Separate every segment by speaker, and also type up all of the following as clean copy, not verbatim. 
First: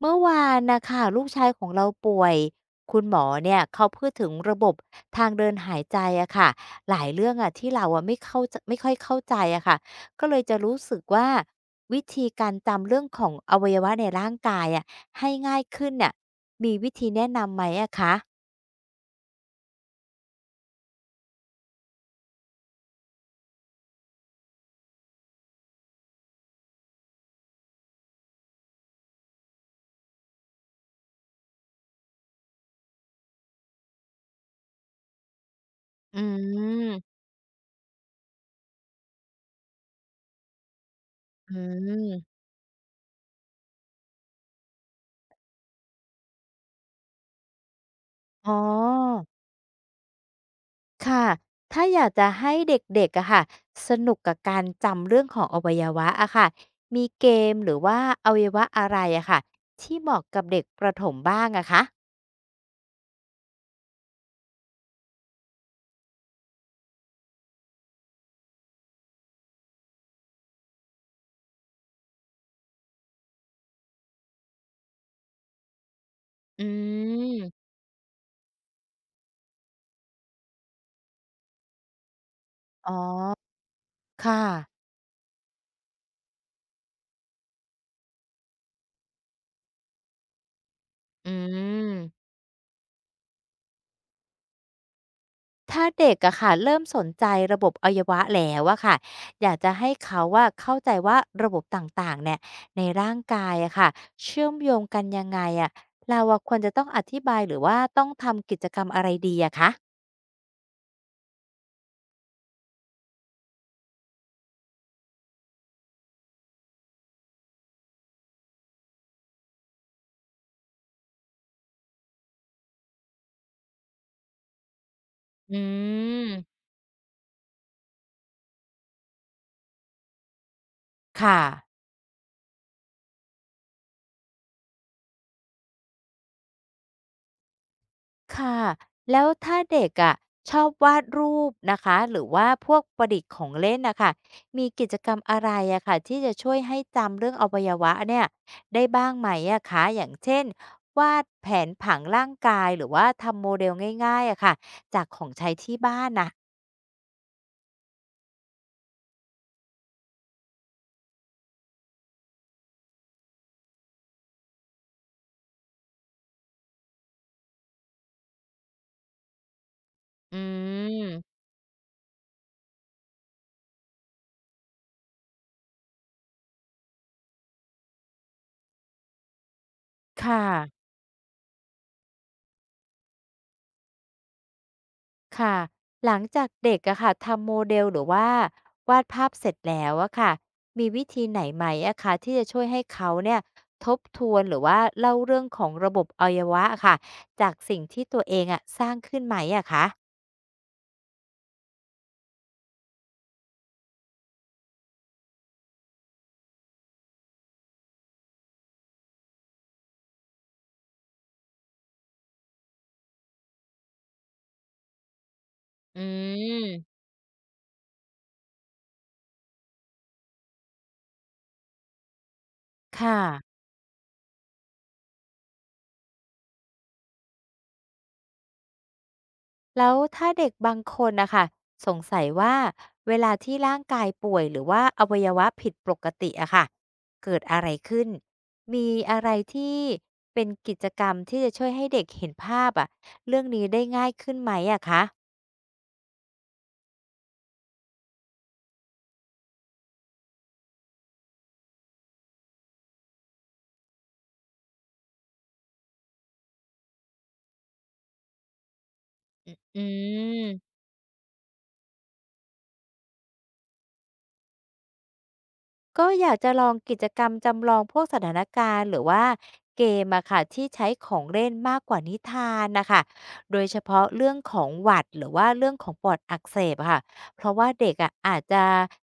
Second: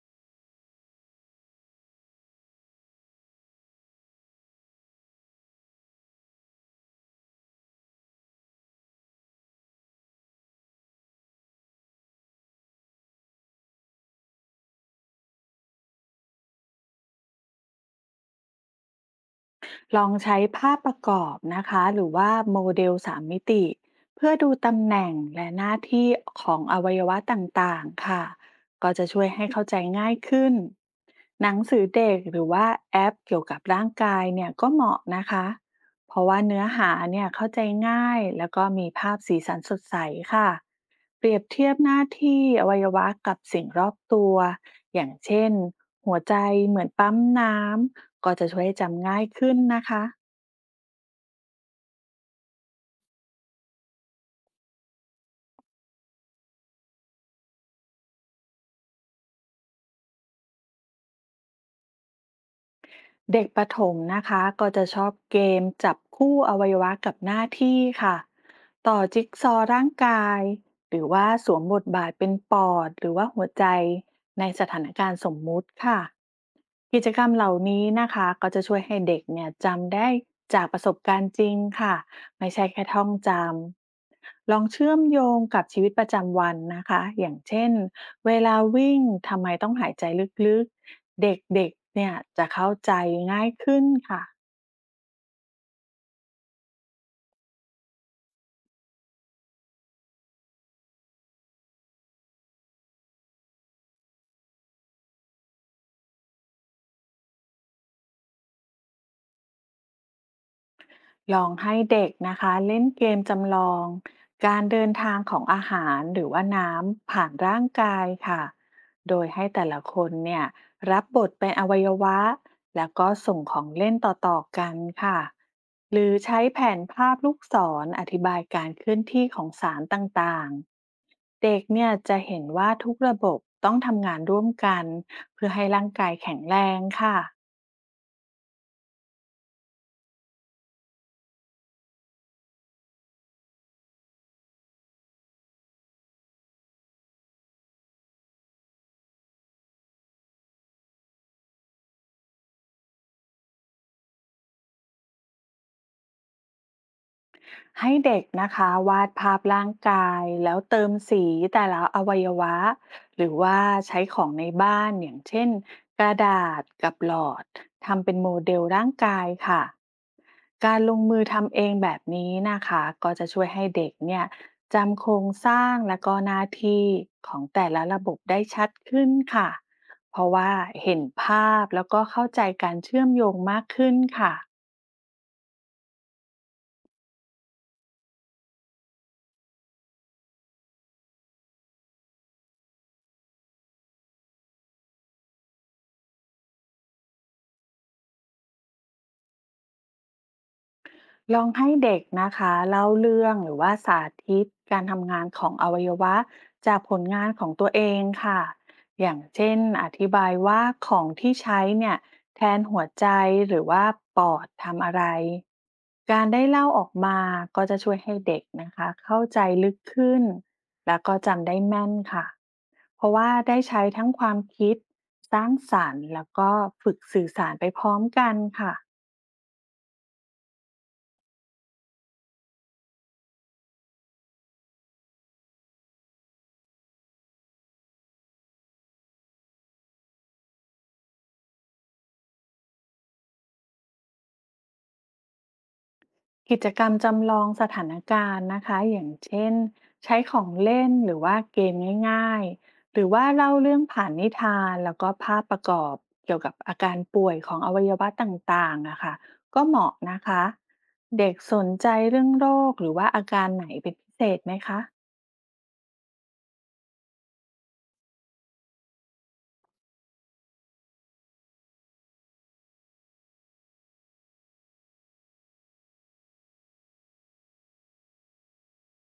Speaker 1: เมื่อวานนะคะลูกชายของเราป่วยคุณหมอเนี่ยเขาพูดถึงระบบทางเดินหายใจอะค่ะหลายเรื่องอะที่เราอะไม่เข้าใจไม่ค่อยเข้าใจอะค่ะก็เลยจะรู้สึกว่าวิธีการจำเรื่องของอวัยวะในร่างกายอะให้ง่ายขึ้นเนี่ยมีวิธีแนะนำไหมอะคะ
Speaker 2: ลองใช้ภาพประกอบนะคะหรือว่าโมเดลสามมิติเพื่อดูตำแหน่งและหน้าที่ของอวัยวะต่างๆค่ะก็จะช่วยให้เข้าใจง่ายขึ้นหนังสือเด็กหรือว่าแอปเกี่ยวกับร่างกายเนี่ยก็เหมาะนะคะเพ
Speaker 1: อื
Speaker 2: ราะว่าเนื้อหา
Speaker 1: ม
Speaker 2: เนี่ยเข้าใจง่ายแล้วก็มีภาพสีสันสดใสค่ะเปรียบ
Speaker 1: อื
Speaker 2: เทียบหน้าที่
Speaker 1: ม
Speaker 2: อวัยวะกับสิ่งรอบตัวอย่างเช่นหัวใจเหมือนปั๊มน้ำ ก็จะ
Speaker 1: อ๋อ
Speaker 2: ช่วยให้จำง่ายขึ้นนะคะ
Speaker 1: ค่ะถ้าอยากจะให้เด็กๆอะค่ะสนุกกับการจำเรื่องของอวัยวะอะค่ะมีเกมหรือว่าอวัยวะอะไรอะค่ะที่เหมาะกับเด็กประถมบ้างอะคะ
Speaker 2: เด็กประถมนะคะก็จะชอบเกมจับคู่อวัยวะกับหน้าที่ค่ะต่อจิ๊กซอว์ร่างกายหรือว่าสวมบทบาทเป็นปอดหรือว่าหัวใจในสถานการณ์สมมุติค่ะ
Speaker 1: อื
Speaker 2: กิจกรรมเหล่า
Speaker 1: ม
Speaker 2: นี้นะคะก็จะช่วยให้เด็กเนี่ยจำได้จากประสบการณ์จริงค่ะไม่ใช่แค่
Speaker 1: อ๋อ
Speaker 2: ท่องจ
Speaker 1: ค่ะ
Speaker 2: ำลองเชื่อมโยงกับชีวิตประจำวันนะคะอย่างเช่นเวลาวิ่งทำไมต้องหายใจลึกๆ
Speaker 1: อื
Speaker 2: เด็กๆเนี่ย
Speaker 1: ม
Speaker 2: จะเข้าใจง่ายขึ้นค่ะ
Speaker 1: ถ้าเด็กอะค่ะเริ่มสนใจระบบอวัยวะแล้วอะค่ะอยากจะให้เขาว่าเข้าใจว่าระบบต่างๆเนี่ยในร่างกายอะค่ะเชื่อมโยงกันยังไงอะเราอะควรจะต้องอธิบายหรือว่าต้องทำกิจกรรมอะไรดีอะคะ
Speaker 2: ลองให้เด็กนะคะเล่นเกมจำลองการเดินทางของอาหารหรือว่าน้ำผ่านร่างกายค่ะโดยให้แต่ละคนเนี่ยรับบทเป็นอวัยวะแล้วก็ส่งของเล่นต่อๆกันค่ะ
Speaker 1: อื
Speaker 2: หรือ
Speaker 1: ม
Speaker 2: ใช้แผนภาพลูกศรอธิบายการเคลื่อนที่ของสารต่าง
Speaker 1: ค่ะ
Speaker 2: ๆ เด็กเนี่ยจะเห็นว่าทุกระบบต้องทำงานร่วมกันเพื่อให้ร่างกายแข็งแรงค่ะ
Speaker 1: ค่ะ แล้วถ้าเด็กอะชอบวาดรูปนะคะหรือว่าพวกประดิษฐ์ของเล่นนะคะมีกิจกรรมอะไรอะค่ะที่จะช่วยให้จำเรื่องอวัยวะเนี่ยได้บ้างไหมอะคะอย่างเช่นวาดแผนผังร่างกายหรือว่าทำโมเดลง่ายๆอะค่ะจากของใช้ที่บ้านน่ะ
Speaker 2: ให้เด็กนะคะวาดภาพร่างกายแล้วเติมสีแต่ละอวัยวะหรือว่าใช้ของในบ้านอย่างเช่นกระดาษกับหลอดทำเป็นโมเดลร่างกายค่ะ
Speaker 1: อื
Speaker 2: การลงมือ
Speaker 1: ม
Speaker 2: ทำเองแบบนี้นะคะก็จะช่วยให้เด็กเนี่ยจำโครงสร้างและก็หน้าที่ของแต่ละระบบได้ชัดขึ้นค่ะเพราะ
Speaker 1: ค่ะ
Speaker 2: ว่าเห็นภาพแล้วก็เข้าใจการเชื่อมโยงมากขึ้นค่ะ
Speaker 1: ค่ะ หลังจากเด็กอะค่ะทำโมเดลหรือว่าวาดภาพเสร็จแล้วอะค่ะมีวิธีไหนไหมอะคะที่จะช่วยให้เขาเนี่ยทบทวนหรือว่าเล่าเรื่องของระบบอวัยวะอะค่ะจากสิ่งที่ตัวเองอะสร้างขึ้นไหมอะคะ
Speaker 2: ลองให้เด็กนะคะเล่าเรื่องหรือว่าสาธิตการทำงานของอวัยวะจากผลงานของตัวเองค่ะอย่างเช่นอธิบายว่าของที่ใช้เนี่ยแทนหัวใจหรือว่าปอดทำอะไร
Speaker 1: อื
Speaker 2: การได้เล่าออก
Speaker 1: ม
Speaker 2: มาก็จะช่วยให้เด็กนะคะเข้าใจลึกขึ้นแล้วก็จำได้แม่นค่ะ
Speaker 1: ค
Speaker 2: เพราะว่า
Speaker 1: ่ะ
Speaker 2: ได้ใช้ทั้งความคิดสร้างสรรค์แล้วก็ฝึกสื่อสารไปพร้อมกันค่ะ
Speaker 1: แล้วถ้าเด็กบางคนนะคะสงสัยว่าเวลาที่ร่างกายป่วยหรือว่าอวัยวะผิดปกติอะค่ะเกิดอะไรขึ้นมีอะไรที่เป็นกิจกรรมที่จะช่วยให้เด็กเห็นภาพอะเรื่องนี้ได้ง่ายขึ้นไหมอะคะ
Speaker 2: กิจกรรมจำลองสถานการณ์นะคะอย่างเช่นใช้ของเล่นหรือว่าเกมง่ายๆหรือว่าเล่าเรื่องผ่านนิทานแล้วก็ภาพประกอบเกี่ยวกับอาการป่วยของอวัยวะต่างๆนะคะก็เห
Speaker 1: อื
Speaker 2: มาะนะคะ
Speaker 1: ม
Speaker 2: เด็กสนใจเรื่องโรคหรือว่าอาการไหนเป็นพิเศษไหมคะ
Speaker 1: ก็อยากจะลองกิจกรรมจำลองพวกสถานการณ์หรือว่าเกมอะค่ะที่ใช้ของเล่นมากกว่านิทานนะคะ โดยเฉพาะเรื่องของหวัดหรือว่าเรื่องของปอดอักเสบอะค่ะ เพราะว่าเด็กอะอาจจะ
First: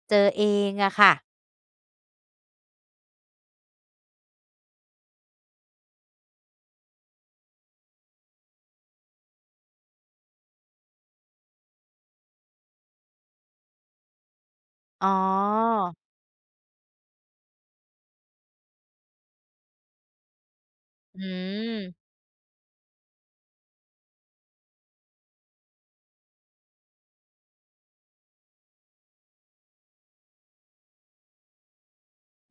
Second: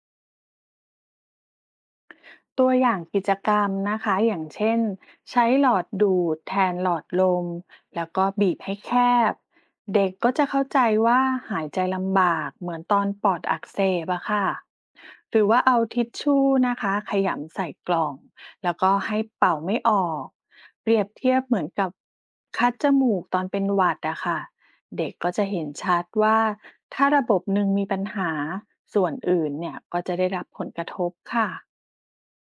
Speaker 1: เจอเองอะค่ะ
Speaker 2: ตัวอย่างกิจกรรมนะคะอย่างเช่นใช้หลอดดูดแทนหลอดลมแล้วก็บีบให้แคบเด็กก็จะเข้าใจว่าหายใจลำบากเหมือนตอนปอดอักเสบอะค่ะ
Speaker 1: อ๋อ
Speaker 2: หรือว่าเอาทิชชู่นะคะขยำใส่กล่องแล้วก็ให้เป่าไม่ออกเปรียบ
Speaker 1: อื
Speaker 2: เทียบเหมือน
Speaker 1: ม
Speaker 2: กับคัดจมูกตอนเป็นหวัดอะค่ะเด็กก็จะเห็นชัดว่าถ้าระบบหนึ่งมีปัญหาส่วนอื่นเนี่ยก็จะได้รับผลกระทบค่ะ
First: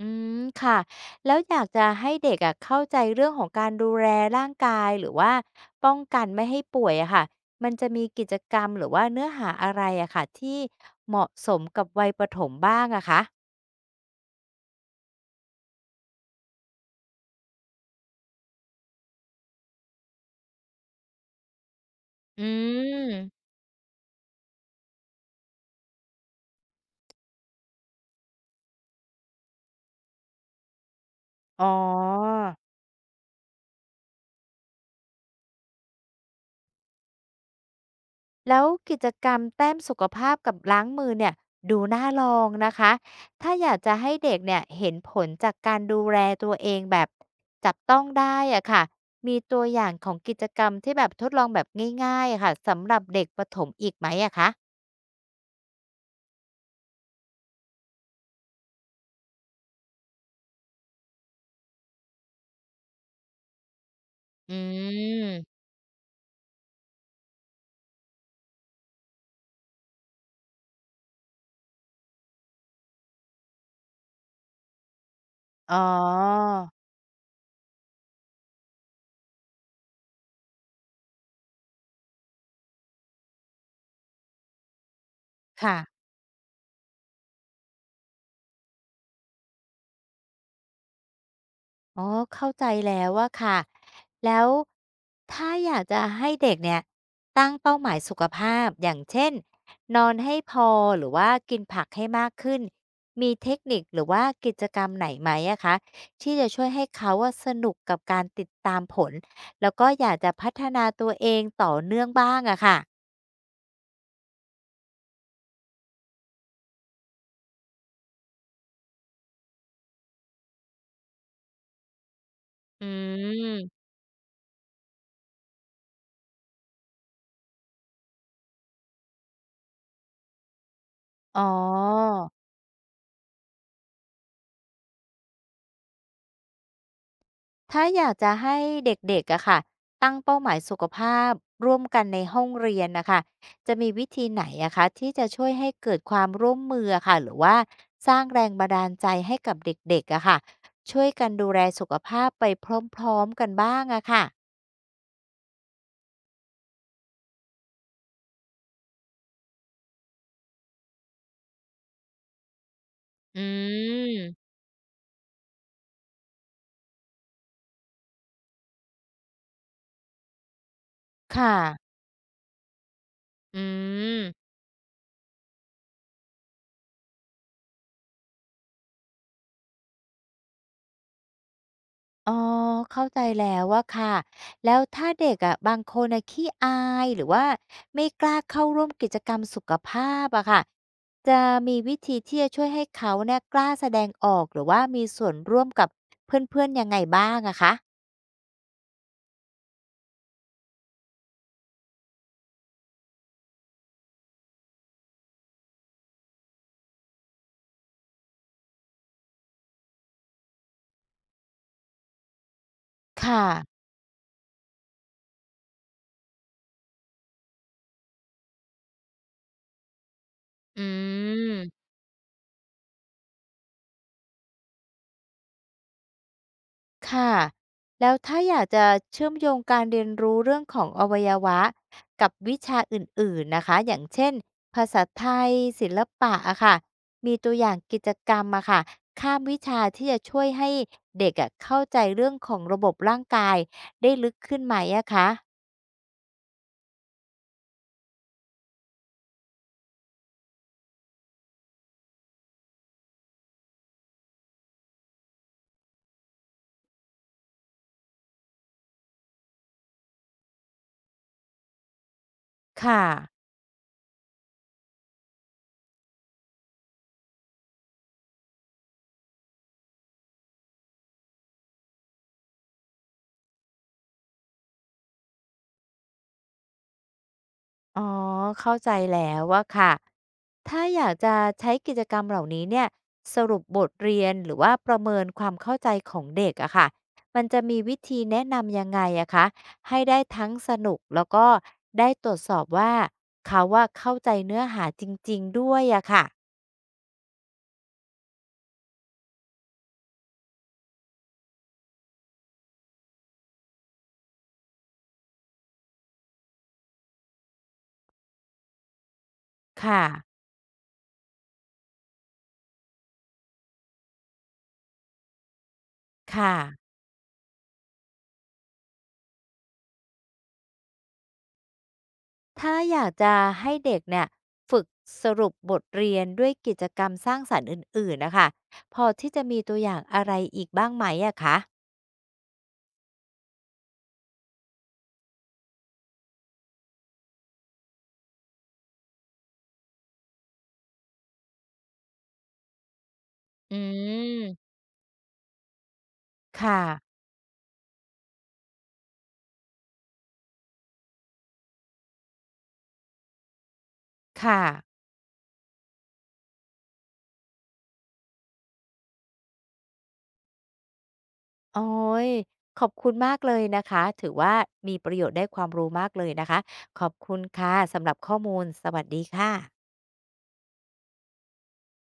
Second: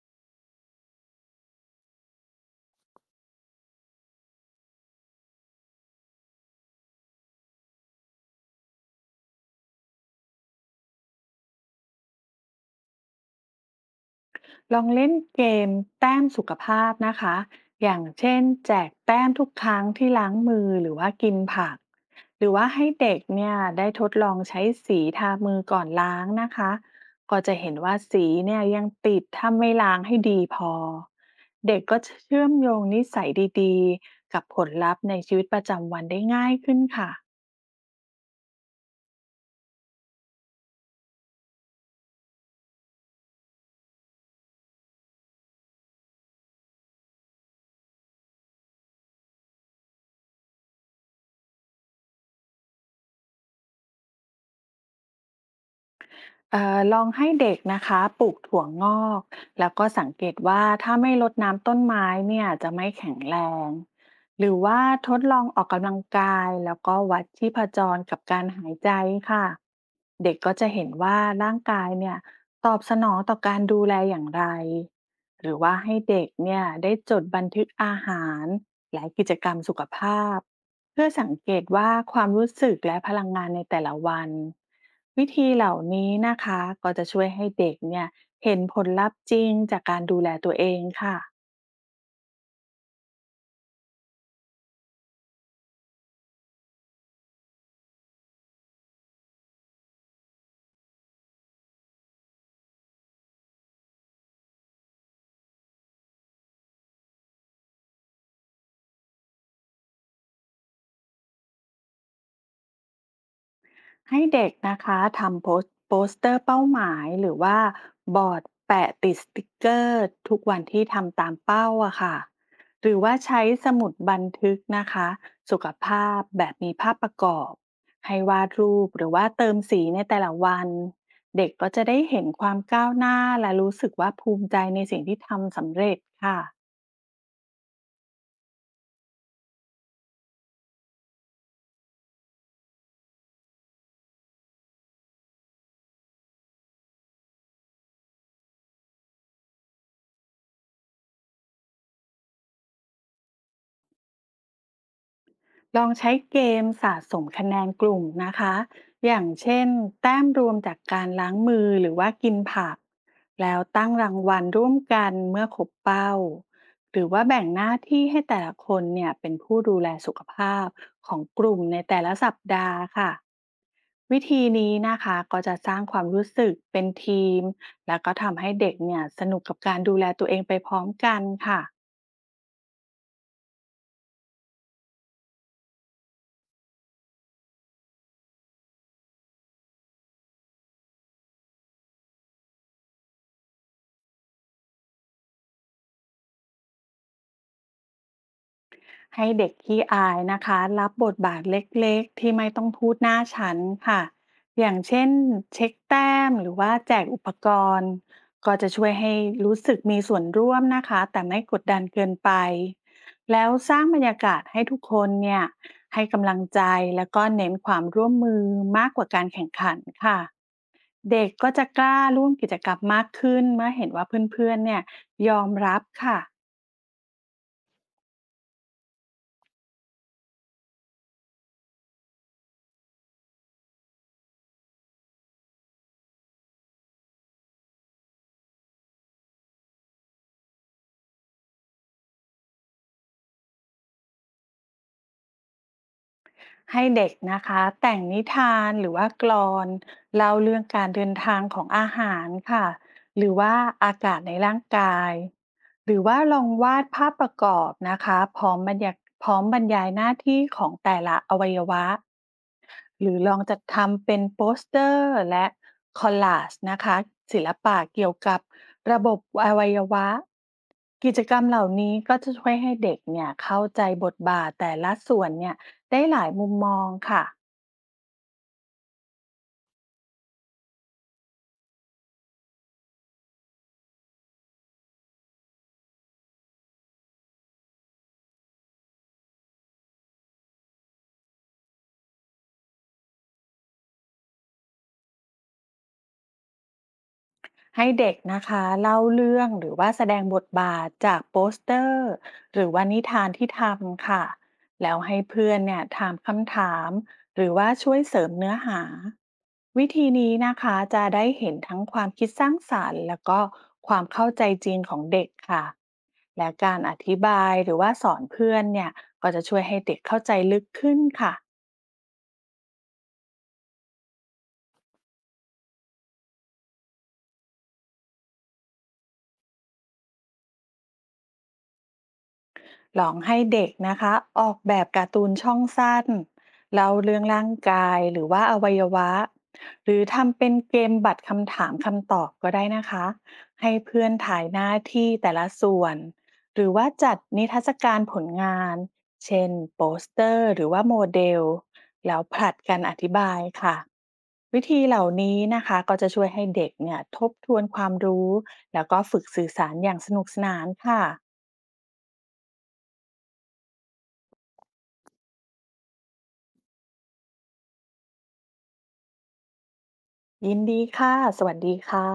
Speaker 1: อืมค่ะแล้วอยากจะให้เด็กอ่ะเข้าใจเรื่องของการดูแลร่างกายหรือว่าป้องกันไม่ให้ป่วยอะค่ะมันจะมีกิจกรรมหรือว่าเนื้อหาอะไรอะค่ะที่เหมาะสมกับวัยประถมบ้างอะคะ
Speaker 2: ลองเล่นเกมแต้มสุขภาพนะคะ อย่างเช่นแจกแต้มทุกครั้งที่ล้างมือหรือว่ากินผัก
Speaker 1: อื
Speaker 2: หรือว่าให้เด็ก
Speaker 1: ม
Speaker 2: เนี่ยได้ทดลองใช้สีทามือก่อนล้างนะคะ ก็จะเห็นว่าสีเนี่ยยังติดถ้าไม่ล้างให้ดีพอ
Speaker 1: อ๋อ
Speaker 2: เด็กก็เชื่อมโยงนิสัยดีๆกับผลลัพธ์ในชีวิตประจำวันได้ง่ายขึ้นค่ะ
Speaker 1: แล้วกิจกรรมแต้มสุขภาพกับล้างมือเนี่ยดูน่าลองนะคะถ้าอยากจะให้เด็กเนี่ยเห็นผลจากการดูแลตัวเองแบบจับต้องได้อะค่ะมีตัวอย่างของกิจกรรมที่แบบทดลองแบบง่ายๆอะค่ะสำหรับเด็กประถมอีกไหมอะคะ
Speaker 2: ลองให้เด็กนะคะปลูกถั่วงอกแล้วก็สังเกตว่าถ้าไม่รดน้ำต้นไม้เนี่ยจะไม่แข็งแรงหรื
Speaker 1: อื
Speaker 2: อว่าทดลอง
Speaker 1: ม
Speaker 2: ออกกำลังกายแล้วก็วัดชีพจรกับการหายใจค่ะเด็กก็จะเห็นว่าร่างกายเนี่ยตอบสนองต่อการดูแลอย่างไรหรือว่า
Speaker 1: อ๋อ
Speaker 2: ให้เด็กเนี่ยได้จดบันทึกอาหารและกิจกรรมสุขภาพ เพื่อสังเกตว่าความรู้สึกและพลังงานในแต่ละวันวิธีเหล่า
Speaker 1: ค่ะ
Speaker 2: นี้นะคะก็จะช่วยให้เด็กเนี่ยเห็นผลลัพธ์จริงจากการดูแลตัวเองค่ะ
Speaker 1: อ๋อเข้าใจแล้วอะค่ะแล้วถ้าอยากจะให้เด็กเนี่ยตั้งเป้าหมายสุขภาพอย่างเช่นนอนให้พอหรือว่ากินผักให้มากขึ้นมีเทคนิคหรือว่ากิจกรรมไหนไหมอะคะที่จะช่วยให้เขาอะสนุกกับการติดตามผลแล้วก็อยากจะพัฒนาตัวเองต่อเนื่องบ้างอะค่ะ
Speaker 2: ให้เด็กนะคะทำโปสเตอร์เป้าหมายหรือว่าบอร์ดแปะติดสติกเกอร์ทุกวันที่ทำตามเป้าอะค่ะ
Speaker 1: อื
Speaker 2: หรือว่าใช้สมุ
Speaker 1: ม
Speaker 2: ดบันทึกนะคะสุขภาพแบบมีภาพประกอบให้วาดรูปหรือว่าเติมสีในแต่ละวัน
Speaker 1: อ๋อ
Speaker 2: เด็กก็จะได้เห็นความก้าวหน้าและรู้สึกว่าภูมิใจในสิ่งที่ทำสำเร็จค่ะ
Speaker 1: ถ้าอยากจะให้เด็กๆอะค่ะตั้งเป้าหมายสุขภาพร่วมกันในห้องเรียนนะคะจะมีวิธีไหนอะคะที่จะช่วยให้เกิดความร่วมมืออะค่ะหรือว่าสร้างแรงบันดาลใจให้กับเด็กๆอะค่ะช่วยกันดูแลสุขภาพไปพร้อมๆกันบ้างอะค่ะ
Speaker 2: ลองใช้เกมสะสมคะแนนกลุ่มนะคะอย่างเช่นแต้มรวมจากการล้างมือหรือว่ากินผัก
Speaker 1: อื
Speaker 2: แล้วตั้งรางวัล
Speaker 1: ม
Speaker 2: ร่วมกันเมื่อครบเป้า หรือว่าแบ่งหน้าที่ให้แต่ละคนเนี่ยเป็นผู้ดูแลสุขภาพของก
Speaker 1: ค่ะ
Speaker 2: ลุ่มในแต่ละสัปดาห์ค่ะ
Speaker 1: อื
Speaker 2: วิ
Speaker 1: ม
Speaker 2: ธีนี้นะคะก็จะสร้างความรู้สึกเป็นทีม แล้วก็ทำให้เด็กเนี่ยสนุกกับการดูแลตัวเองไปพร้อมกันค่ะ
Speaker 1: อ๋อเข้าใจแล้วอะค่ะแล้วถ้าเด็กอะบางคนอ่ะขี้อายหรือว่าไม่กล้าเข้าร่วมกิจกรรมสุขภาพอะค่ะจะมีวิธีที่จะช่วยให้เขาเนี่ยกล้าแสดงออกหรือว่ามีส่วนร่วมกับเพื่อนๆยังไงบ้างอะคะ
Speaker 2: ให้เด็กขี้อายนะคะรับบทบาทเล็กๆที่ไม่ต้องพูดหน้าชั้นค่ะอย่างเช่นเช็คแต้มหรือว่าแจกอุปกรณ์ก็จะช่วยให้รู้สึกมีส่วนร่วมนะคะแต่ไม่กดดันเกินไป
Speaker 1: ค่ะ
Speaker 2: แล้วสร้างบรรยากาศให้ทุกคนเนี่ยให้กำลังใจแล้วก็เน้นความร่วมมือมากกว่าการแข่งขันค่ะ
Speaker 1: อ
Speaker 2: เด็กก็จะ
Speaker 1: ื
Speaker 2: ก
Speaker 1: ม
Speaker 2: ล้าร่วมกิจกรรมมากขึ้นเมื่อเห็นว่าเพื่อนๆเนี่ยยอมรับค่ะ
Speaker 1: ค่ะแล้วถ้าอยากจะเชื่อมโยงการเรียนรู้เรื่องของอวัยวะกับวิชาอื่นๆนะคะอย่างเช่นภาษาไทยศิลปะอะค่ะมีตัวอย่างกิจกรรมอะค่ะข้ามวิชาที่จะช่วยให้เด็กอะเข้าใจเรื่องของระบบร่างกายได้ลึกขึ้นไหมอะคะ
Speaker 2: ให้เด็กนะคะแต่งนิทานหรือว่ากลอนเล่าเรื่องการเดินทางของอาหารค่ะหรือว่าอากาศในร่างกายหรือว่าลองวาดภาพประกอบนะคะพร้อมบรรยาพร้อมบรรยายหน้าที่ของแต่ละอวัยวะ
Speaker 1: ค่ะ
Speaker 2: หรือลองจัดทำเป็นโปสเตอร์และคอลลาจนะคะศิลปะเกี่ยวกับระบบอวัยวะกิจกรรมเหล่านี้ก็จะช่วยให้เด็กเนี่ยเข้าใจบทบาทแต่ละส่วนเนี่ยได้หลายมุมมองค่ะ
Speaker 1: อ๋อเข้าใจแล้วว่ะค่ะถ้าอยากจะใช้กิจกรรมเหล่านี้เนี่ยสรุปบทเรียนหรือว่าประเมินความเข้าใจของเด็กอะค่ะมันจะมีวิธีแนะนำยังไงอะคะให้ได้ทั้งสนุกแล้วก็ได้ตรวจสอบว่าเขาว่าเข้าใจเนื้อหาจริงๆด้วยอะค่ะ
Speaker 2: ให้เด็กนะคะเล่าเรื่องหรือว่าแสดงบทบาทจากโปสเตอร์หรือว่านิทานที่ทำค่ะแล้วให้เพื่อนเนี่ยถามคำถามหรือว่าช่วยเสริมเนื้อหาวิ
Speaker 1: ค่ะ
Speaker 2: ธีนี้นะคะจะได้เห็นทั้งความคิดสร้างสรรค์แล้วก็ความเข้าใจจริงของเด็กค่ะ
Speaker 1: ค
Speaker 2: และการ
Speaker 1: ่ะ
Speaker 2: อธิบายหรือว่าสอนเพื่อนเนี่ยก็จะช่วยให้เด็กเข้าใจลึกขึ้นค่ะ
Speaker 1: ถ้าอยากจะให้เด็กเนี่ยฝึกสรุปบทเรียนด้วยกิจกรรมสร้างสรรค์อื่นๆนะคะพอที่จะมีตัวอย่างอะไรอีกบ้างไหมอะคะ
Speaker 2: ลองให้เด็กนะคะออกแบบการ์ตูนช่องสั้นเล่าเรื่องร่างกายหรือว่าอวัยวะ หรือทำเป็นเกมบัตรคำถามคำตอบก็ได้นะคะ ให้
Speaker 1: อื
Speaker 2: เพื่อนถ่ายหน้า
Speaker 1: ม
Speaker 2: ที่แต่ละส่วน หรือ
Speaker 1: ค่ะ
Speaker 2: ว่าจัดนิทรรศการผลงาน เช่นโปสเตอร์หรือว่าโมเดลแล้วผลัดกันอธิบายค่ะ
Speaker 1: ค่ะ
Speaker 2: วิธีเหล่านี้นะคะก็จะช่วยให้เด็กเนี่ยทบทวนความรู้แล้วก็ฝึกสื่อสารอย่างสนุกสนานค่ะ
Speaker 1: โอ้ยขอบคุณมากเลยนะคะ ถือว่ามีประโยชน์ได้ความรู้มากเลยนะคะ ขอบคุณค่ะสำหรับข้อมูล สวัสดีค่ะ
Speaker 2: ยินดีค่ะ สวัสดีค่ะ